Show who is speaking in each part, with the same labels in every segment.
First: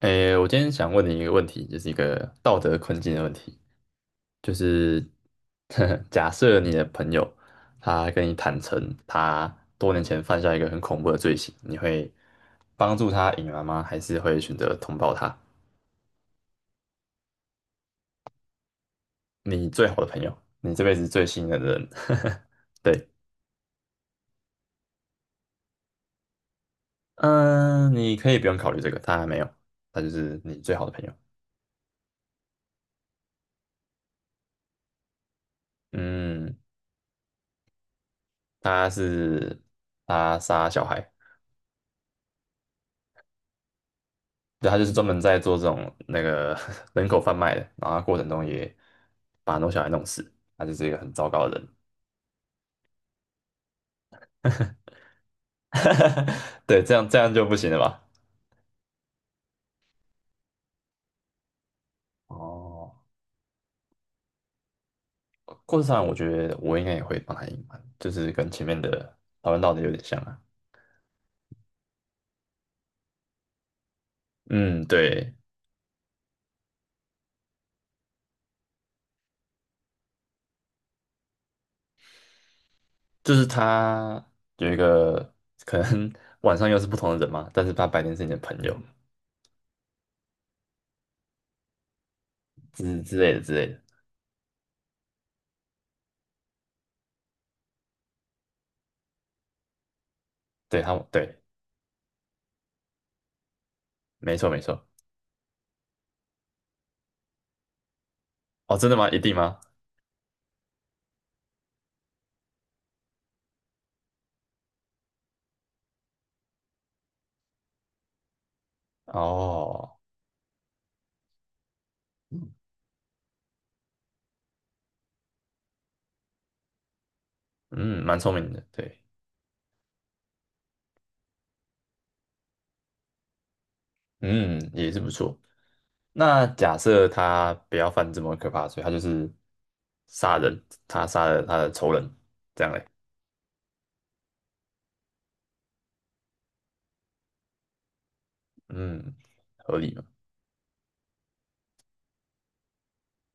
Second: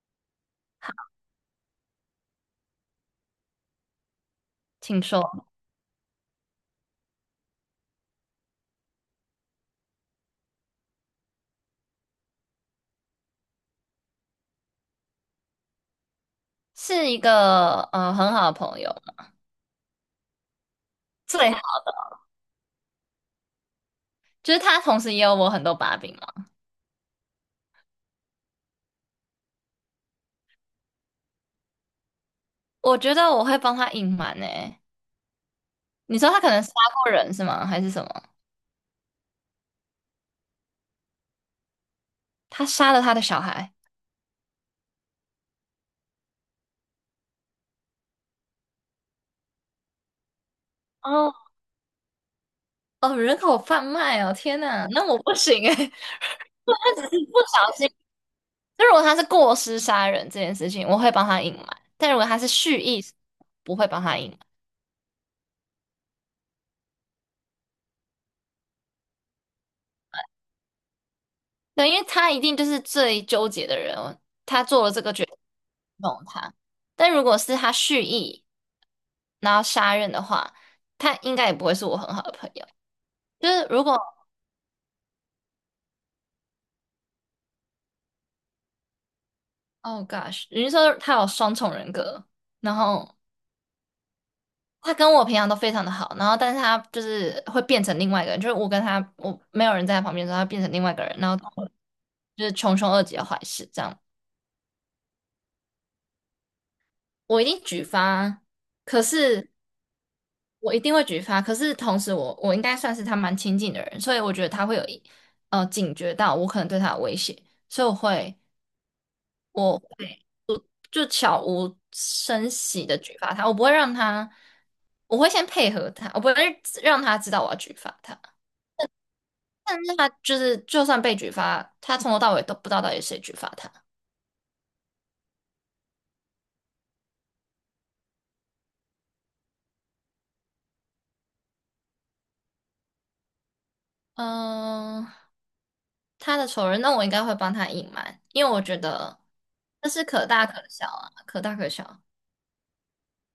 Speaker 1: 诶，我今天想问你一个问题，就是一个道德困境的问题，就
Speaker 2: 听
Speaker 1: 是
Speaker 2: 说
Speaker 1: 假设你的朋友他跟你坦诚他多年前犯下一个很恐怖的罪行，你会帮助他隐瞒吗？还是会选择通报他？
Speaker 2: 是一个很好的朋友，
Speaker 1: 你最好的朋友，你这辈子最信
Speaker 2: 最
Speaker 1: 任
Speaker 2: 好
Speaker 1: 的人，对。
Speaker 2: 就是他同时也有我很多把柄嘛。
Speaker 1: 嗯，你可以不用考虑这个，他还没有，他就是你最好的朋友。
Speaker 2: 我觉得我会帮他隐瞒诶。你说他可
Speaker 1: 嗯，
Speaker 2: 能杀过人是吗？还是什么？
Speaker 1: 他是他杀小孩。
Speaker 2: 他杀了他的小孩？
Speaker 1: 对，他就是专门在做这种那个 人口贩卖的，然后他过程中也把很多小孩弄死，他就是一个很糟
Speaker 2: 哦
Speaker 1: 糕的人。
Speaker 2: 哦，人口贩卖哦！天呐，那我不行诶。
Speaker 1: 对，这
Speaker 2: 他只
Speaker 1: 样这
Speaker 2: 是
Speaker 1: 样
Speaker 2: 不
Speaker 1: 就不行
Speaker 2: 小
Speaker 1: 了
Speaker 2: 心。
Speaker 1: 吧？
Speaker 2: 就如果他是过失杀人这件事情，我会帮他隐瞒；但如果他是蓄
Speaker 1: 哦，
Speaker 2: 意，不会帮他隐瞒。
Speaker 1: 故事上我觉得我应该也会帮他隐瞒，就是跟前面的讨论到的有点像啊。
Speaker 2: 对，因为他一定就是最纠结的人，他做
Speaker 1: 嗯，
Speaker 2: 了这个决
Speaker 1: 对，
Speaker 2: 定弄他。但如果是他蓄意，然后杀人的话，他应该也不会是我很好的朋友。
Speaker 1: 就是
Speaker 2: 就是如果
Speaker 1: 他有一个可能 晚上又是不同的人嘛，但是他白天是你的朋友
Speaker 2: ，Oh gosh，你是说他有双重人格，然
Speaker 1: 之
Speaker 2: 后
Speaker 1: 之类的之类的。
Speaker 2: 他跟我平常都非常的好，然后但是他就是会变成另外一个人，就是我跟他，我没有人在他旁边的时候，他变成
Speaker 1: 对
Speaker 2: 另外
Speaker 1: 他，
Speaker 2: 一个人，然
Speaker 1: 对，
Speaker 2: 后就是穷凶恶极的坏事这样，
Speaker 1: 没错没错。
Speaker 2: 我一定举发。
Speaker 1: 哦，真的
Speaker 2: 可
Speaker 1: 吗？一定
Speaker 2: 是
Speaker 1: 吗？
Speaker 2: 我一定会举发，可是同时我应该算是他蛮亲近的人，所以我觉得他会有一警觉到我可能对他有威胁，所以我会我
Speaker 1: 哦。
Speaker 2: 会我就悄无声息的举发他，我不会让他，我会先配合他，我不会让他知道我要举发
Speaker 1: 嗯，蛮
Speaker 2: 他。
Speaker 1: 聪明的，对。
Speaker 2: 但是他就是就算被举发，他从头到尾都不知道到底谁举发他。
Speaker 1: 嗯，也是不错。那假设他不要犯这么可怕的罪，他就是杀人，他杀了他的仇人，这样嘞。
Speaker 2: 嗯、他的仇人，那我应该会帮他隐瞒，因为我觉
Speaker 1: 嗯，
Speaker 2: 得
Speaker 1: 合
Speaker 2: 这
Speaker 1: 理嘛？
Speaker 2: 是可大可小啊，可大可小，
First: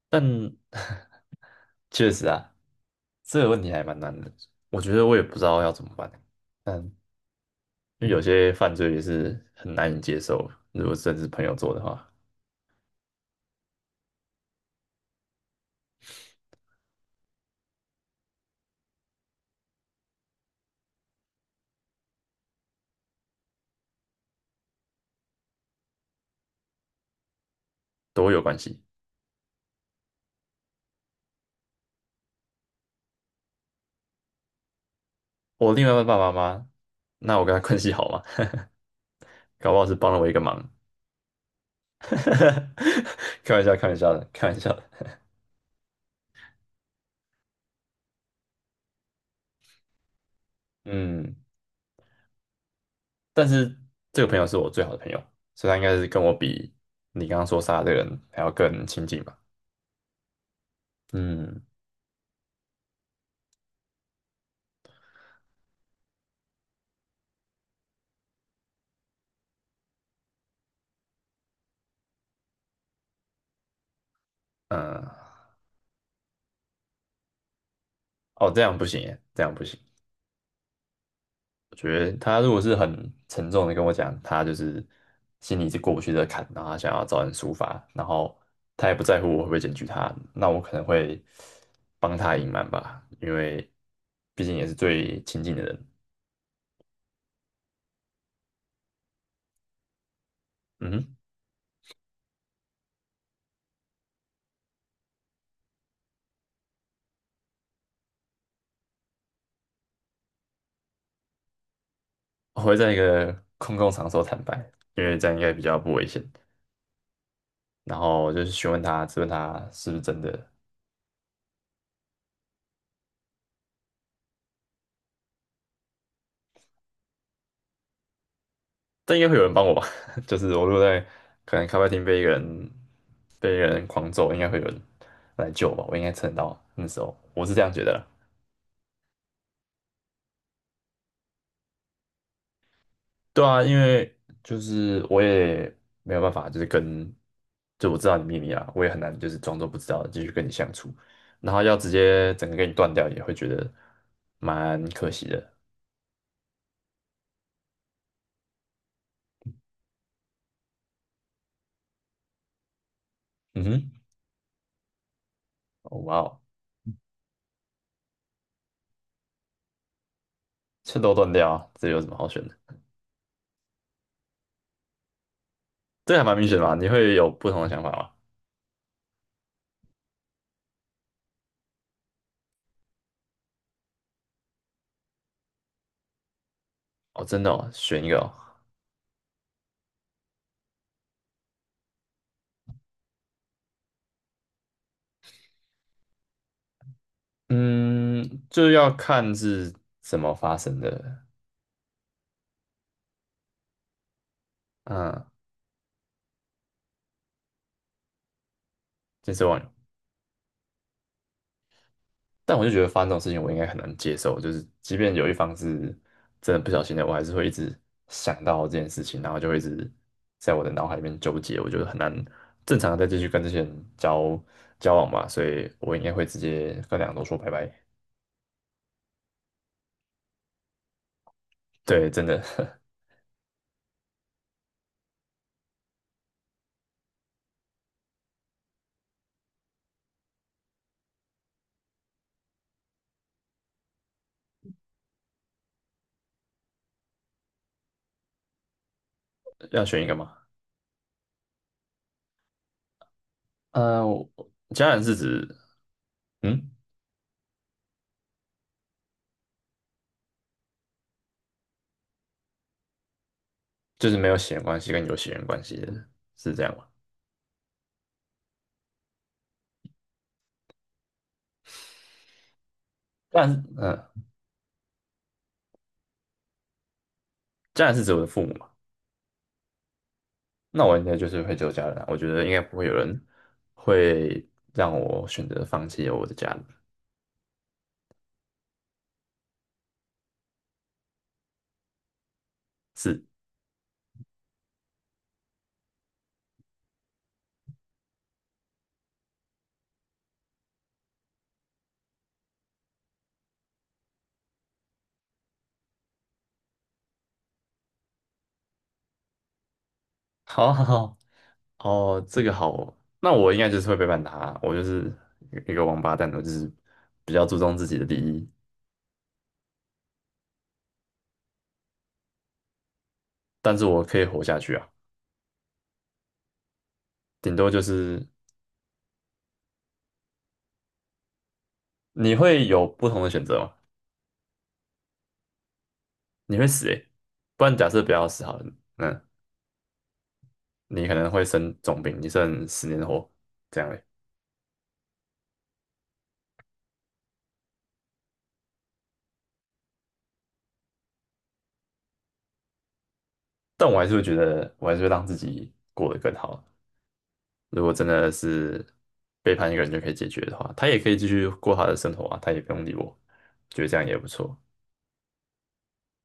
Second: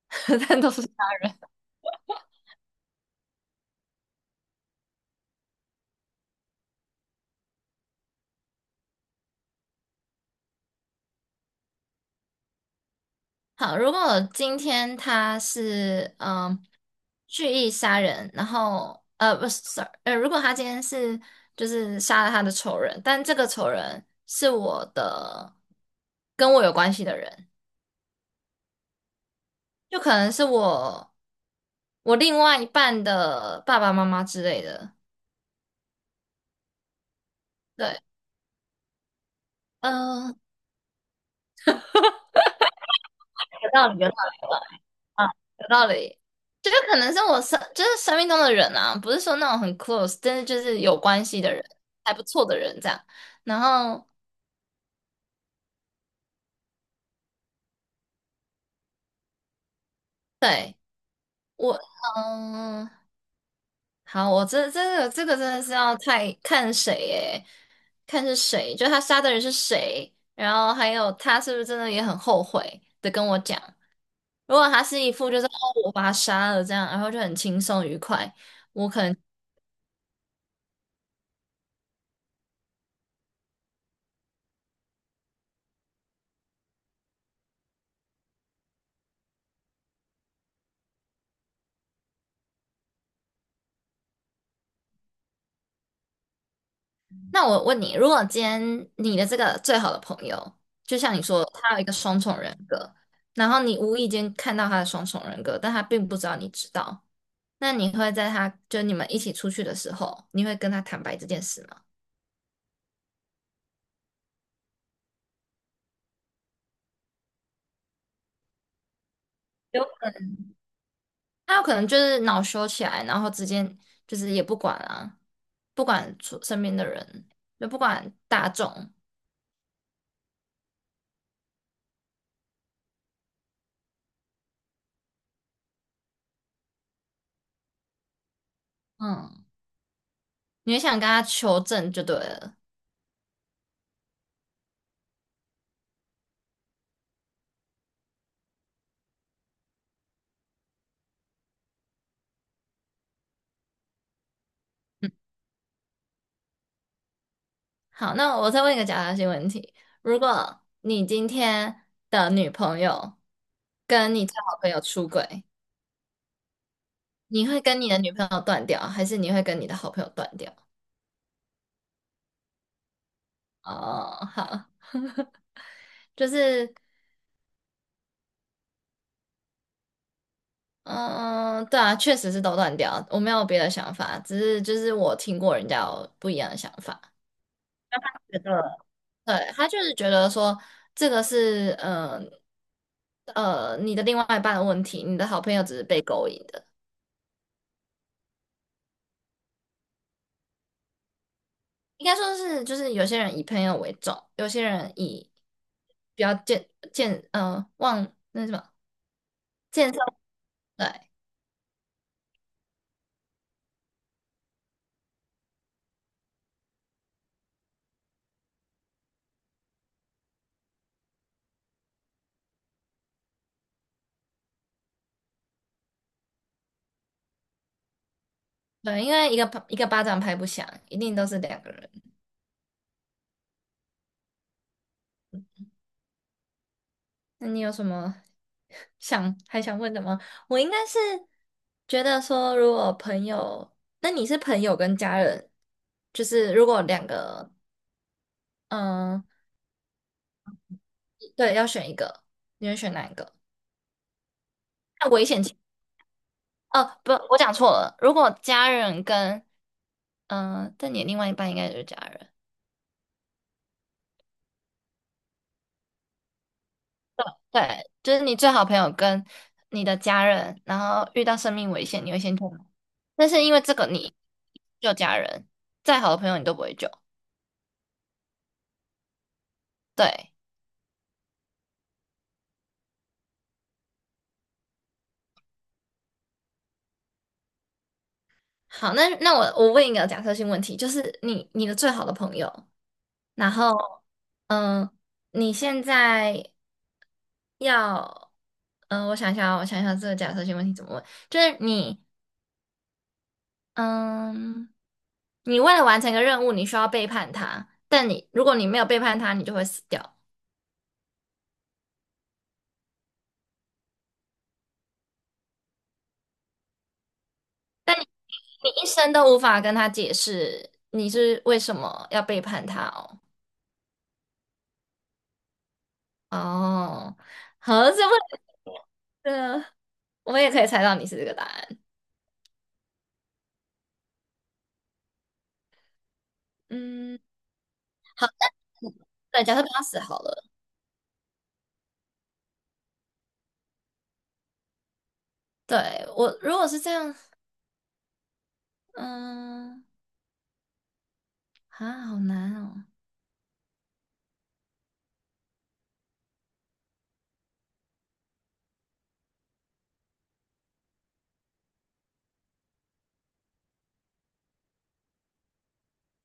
Speaker 1: 但
Speaker 2: 但都是他。
Speaker 1: 确实啊，这个问题还蛮难的，我觉得我也不知道要怎么办。但因为有些犯罪也是很难以接受，如果甚至朋友做的话，
Speaker 2: 好，如果今天他是蓄意杀人，然后不是，sorry，如果他今天是就是杀了他的仇人，但这个仇人是我的跟我有关系的人，
Speaker 1: 都有关系。
Speaker 2: 就可能是我另外一半的爸爸妈妈之类的。
Speaker 1: 我另外一半爸爸妈妈，那我跟他关系
Speaker 2: 对，
Speaker 1: 好吗？搞不好是帮了我一
Speaker 2: 嗯、
Speaker 1: 个忙。开玩
Speaker 2: 有
Speaker 1: 笑，开
Speaker 2: 道
Speaker 1: 玩
Speaker 2: 理，有
Speaker 1: 笑的，开玩笑的。
Speaker 2: 嗯，有道理。这就是可能是我生，就是生命中的人啊，不是说那种很 close，但是就是有关
Speaker 1: 嗯，
Speaker 2: 系的人，还不错的人这样。
Speaker 1: 但
Speaker 2: 然
Speaker 1: 是
Speaker 2: 后，
Speaker 1: 这个朋友是我最好的朋友，所以他应该是跟我比你刚刚说杀的这个人还要更亲近吧。
Speaker 2: 对，
Speaker 1: 嗯
Speaker 2: 我，嗯，好，我这个真的是要太看谁诶，看是谁，就他杀的人是谁，然后还有他是不是真的也很后悔的跟我讲。如果他
Speaker 1: 嗯，
Speaker 2: 是一副就是哦，我把他杀了这样，然后就很轻松愉快。
Speaker 1: 哦，这样不
Speaker 2: 我
Speaker 1: 行
Speaker 2: 可能。
Speaker 1: 耶，这样不行。我觉得他如果是很沉重的跟我讲，他就是心里是过不去这个坎，然后他想要找人抒发，然后他也不在乎我会不会检举他，那我可能会帮他隐瞒吧，因为毕竟也是最亲近的人。
Speaker 2: 那我问你，如果今天你的这个最好的朋友，
Speaker 1: 嗯
Speaker 2: 就像
Speaker 1: 哼，
Speaker 2: 你说，他有一个双重人格，然后你无意间看到他的双重人格，但他并不知道你知道，那你会在他就你们一起出去的时候，你会跟他坦白这件事吗？
Speaker 1: 我会在一个空共场所坦白，因为这样应该比较不危险。然后我就是询问他，质问他
Speaker 2: 有，
Speaker 1: 是不是真的，
Speaker 2: 他有可能就是恼羞起来，然后直接就是也不管啊，不管出身边的人，就不管大众，
Speaker 1: 但应该会有人帮我吧？就是我如果在可能咖啡厅被一个人狂揍，应该会有人来救我吧？我应该撑得到啊那时候，我是这样觉得啦。
Speaker 2: 嗯，你会想跟他求证就对了。
Speaker 1: 对啊，因为就是我也没有办法，就是跟就我知道你秘密啊，我也很难就是装作不知道继续跟你相处，然后要直接整个跟你断掉，也会觉得蛮可惜的。
Speaker 2: 好，那我再问一个假设性问题：如果你今天的女朋友
Speaker 1: 嗯哼，
Speaker 2: 跟你的好的朋友出轨，
Speaker 1: 哦哇哦。
Speaker 2: 你会跟你的女朋友断掉，还是你会跟你的好朋友断掉？
Speaker 1: 趁都断掉啊这有什么好选的？
Speaker 2: 哦，好，
Speaker 1: 这个还
Speaker 2: 就
Speaker 1: 蛮明显的
Speaker 2: 是，
Speaker 1: 嘛，你会有不同的想法吗？
Speaker 2: 嗯，对啊，确实是都断掉，我没有别的想法，只是就是我听过人家有不一样的想法，
Speaker 1: 哦，真的哦，选一个哦。
Speaker 2: 觉得对，他就是觉得说这个是，嗯、呃，你的另外一半的问题，你的好朋友只是被勾引的。
Speaker 1: 嗯，就要看是怎么发生的。
Speaker 2: 应该说是，就是有些人以朋友为重，有些人
Speaker 1: 嗯，
Speaker 2: 以比较健忘那什么
Speaker 1: 健身忘友。
Speaker 2: 健身，对
Speaker 1: 但我就觉得发生这种事情，我应该很难接受，就是即便有一方是真的不小心的，我还是会一直想到这件事情，然后就会一直在我的脑海里面纠结，我觉得很难正常的再继续跟这些人交往吧，所以我应该会直接跟两个都说拜拜。
Speaker 2: 对，因为一个巴一个巴掌拍不响，一定都是两个人。
Speaker 1: 对，真的
Speaker 2: 那你有什么 想还想问的吗？我应该是觉得说，如果朋友，那你是朋友跟家人，就是如果两个，嗯、
Speaker 1: 要选一个吗？
Speaker 2: 对，要选一个，你会选哪一个？
Speaker 1: 呃，我家人
Speaker 2: 那
Speaker 1: 是
Speaker 2: 危险
Speaker 1: 指。
Speaker 2: 情，
Speaker 1: 嗯，
Speaker 2: 哦，不，我讲错了，如果家人跟嗯，但你另外一半应该就是家人，
Speaker 1: 就是没有血缘关系跟有血缘关系的，是这样吗？
Speaker 2: 对，就是你最好朋友跟你的家人，然后遇到生命危险，你会先救吗？但
Speaker 1: 家
Speaker 2: 是
Speaker 1: 人
Speaker 2: 因为
Speaker 1: 是，
Speaker 2: 这个你
Speaker 1: 嗯、
Speaker 2: 救家人，再好的朋友你都不会救。
Speaker 1: 家人是指我的父母嘛？
Speaker 2: 对，
Speaker 1: 那我应该就是会只有家人啊，我觉得应该不会有人会让我选择放弃我的家人。
Speaker 2: 好，那我问一个假设性问题，就是你你的最好的朋友，
Speaker 1: 是，
Speaker 2: 然后嗯，你现在要嗯，我想一下哦我想一下这个假设性问题怎么问，就是你。嗯，你为了完成一个任务，你需要背叛他，但你如果你没有背叛他，你就会死掉。
Speaker 1: 好好好 哦，这个好哦，那我应该就是会背叛他啊，我就是一个王八蛋，我就是比较注重自己的利益，
Speaker 2: 你一生都无法跟他解释你是为什么要背叛他哦。
Speaker 1: 但是我可以活下去啊，
Speaker 2: 哦，
Speaker 1: 顶多就
Speaker 2: 好，这么
Speaker 1: 是
Speaker 2: 了，这我也可以猜到你是这个答案。
Speaker 1: 你会有不同的选择吗？你会死诶、
Speaker 2: 嗯，
Speaker 1: 不然假设不要
Speaker 2: 好，
Speaker 1: 死好了，那
Speaker 2: 对，假设他死好了，
Speaker 1: 你可能会生重病，你剩十年活这样诶、
Speaker 2: 对，我如果是这样，嗯，啊，好难哦。
Speaker 1: 但我还是会觉得，我还是会让自己过得更好。如果真的是背叛一个人就可以解决的话，他也可以继续过他的生活啊，他也不用理我，觉得这样也不错。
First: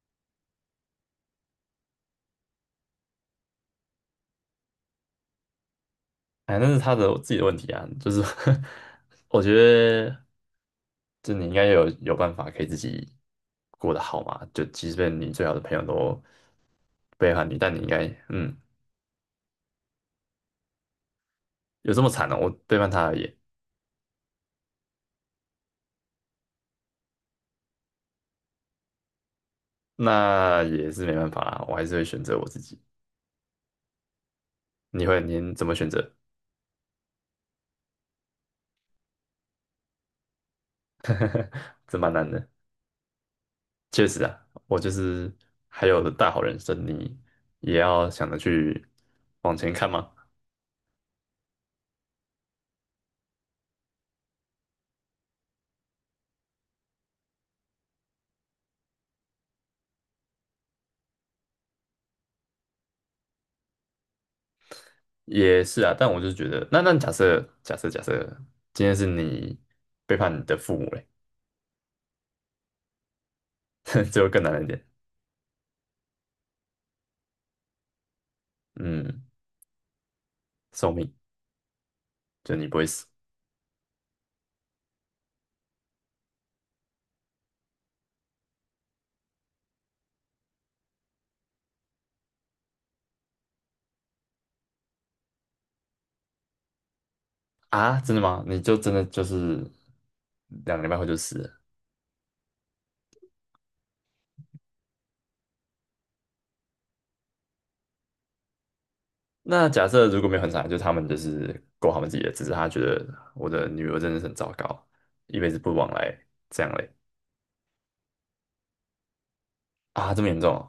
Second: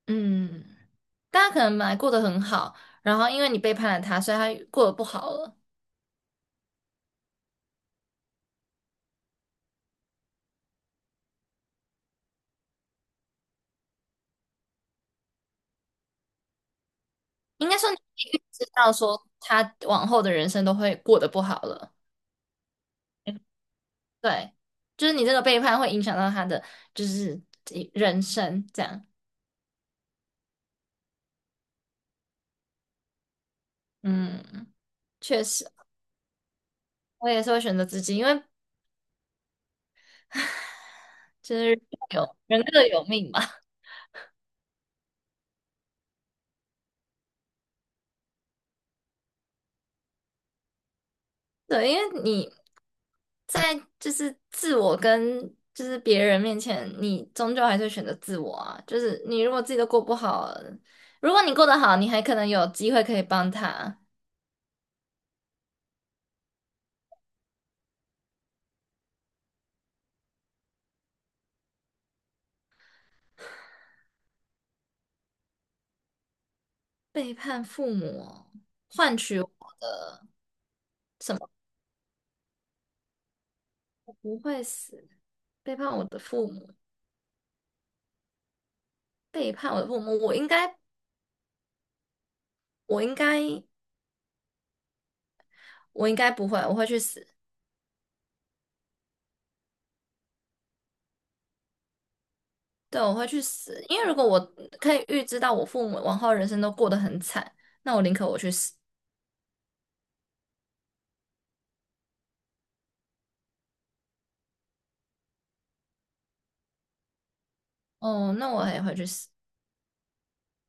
Speaker 2: 嗯，大家可能本来过得很好，然后因为你背叛了他，所以他过得不好了。
Speaker 1: 哎，那是他的自己的问题啊，就是 我觉得，就你应该有办法可以自己过得好嘛，就即便你最好的朋友都背叛你，
Speaker 2: 应
Speaker 1: 但
Speaker 2: 该
Speaker 1: 你应
Speaker 2: 说你
Speaker 1: 该
Speaker 2: 已经
Speaker 1: 嗯。
Speaker 2: 知道说他往后的人生都会过得不好
Speaker 1: 有
Speaker 2: 了。
Speaker 1: 这么惨呢？我背叛他而已，
Speaker 2: 嗯对，就是你这个背叛会影响到他的就是人生这样。
Speaker 1: 那也是没办法啦，我还是会选择我自己。
Speaker 2: 嗯，
Speaker 1: 你会，
Speaker 2: 确
Speaker 1: 您
Speaker 2: 实，
Speaker 1: 怎么选择？
Speaker 2: 我也是会选择自己，因为 就是
Speaker 1: 这蛮难
Speaker 2: 有
Speaker 1: 的。
Speaker 2: 人各有命嘛。
Speaker 1: 确实啊，我就是还有大好人生，你也要想着去往前看吗？
Speaker 2: 对，因为你在就是自我跟就是别人面前，你终究还是会选择自我啊。就是你如果自己都过不好，如果你过得好，你还可能有机会可以帮他。
Speaker 1: 也是啊，但我就觉得，那那假设今天是你背叛你的父母嘞，这就更难一点。
Speaker 2: 背叛父母，换
Speaker 1: 嗯，
Speaker 2: 取我
Speaker 1: 寿命，就你不会死
Speaker 2: 不会死，背叛我的父母，背叛我的父母，我应该，我应该，我应该不会，我会去死，
Speaker 1: 啊？真的吗？你就真的就是两个礼拜后就死了。
Speaker 2: 对，我会去死，因为如果我可以预知到我父母往后人生都过得很惨，那我宁可我去死，
Speaker 1: 那假设如果没有很惨，就他们就是过他们自己的，只是他觉得我的女儿真的是很糟糕，一辈子不往来，这样嘞
Speaker 2: 哦，那我也会去死，
Speaker 1: 啊，这么严重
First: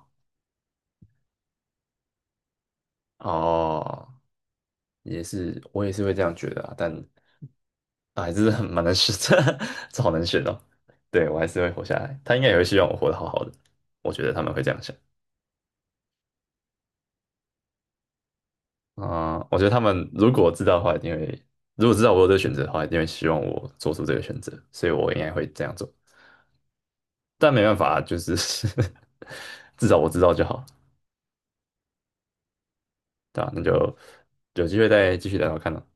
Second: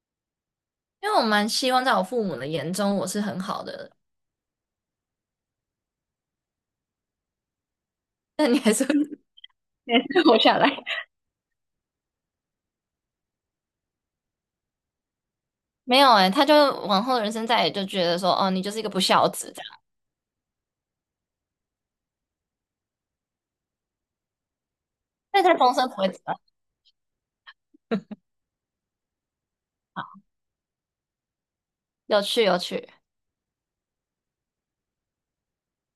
Speaker 2: 因为我蛮希望在我父母的眼中我是
Speaker 1: 哦。
Speaker 2: 很好的人，
Speaker 1: 哦，也是我也是会这样觉得啊，但啊还 是
Speaker 2: 但你
Speaker 1: 很
Speaker 2: 还
Speaker 1: 蛮
Speaker 2: 是
Speaker 1: 难
Speaker 2: 会
Speaker 1: 选的，
Speaker 2: 还
Speaker 1: 这好
Speaker 2: 是
Speaker 1: 难
Speaker 2: 活
Speaker 1: 选
Speaker 2: 下
Speaker 1: 哦。
Speaker 2: 来。
Speaker 1: 对，我还是会活下来，他应该也会希望我活得好好的，我觉得他们会这样想
Speaker 2: 没有哎、他就往后的人生再也就觉得说，哦，你就是一个不孝
Speaker 1: 啊。
Speaker 2: 子
Speaker 1: 我
Speaker 2: 这
Speaker 1: 觉得他
Speaker 2: 样，
Speaker 1: 们如果知道的话，一定会，如果知道我有这个选择的话，一定会希望我做出这个选择，所以我应该
Speaker 2: 但
Speaker 1: 会
Speaker 2: 他
Speaker 1: 这
Speaker 2: 终
Speaker 1: 样
Speaker 2: 身
Speaker 1: 做。
Speaker 2: 不会知道
Speaker 1: 但没办法，就是 至少我知道就好，
Speaker 2: 有趣有趣。
Speaker 1: 对吧？那就有机会再继续聊聊看了。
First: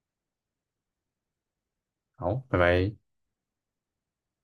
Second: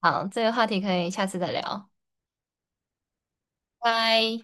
Speaker 2: 好，这个话题可以下次再聊，
Speaker 1: 好，拜拜。
Speaker 2: 拜。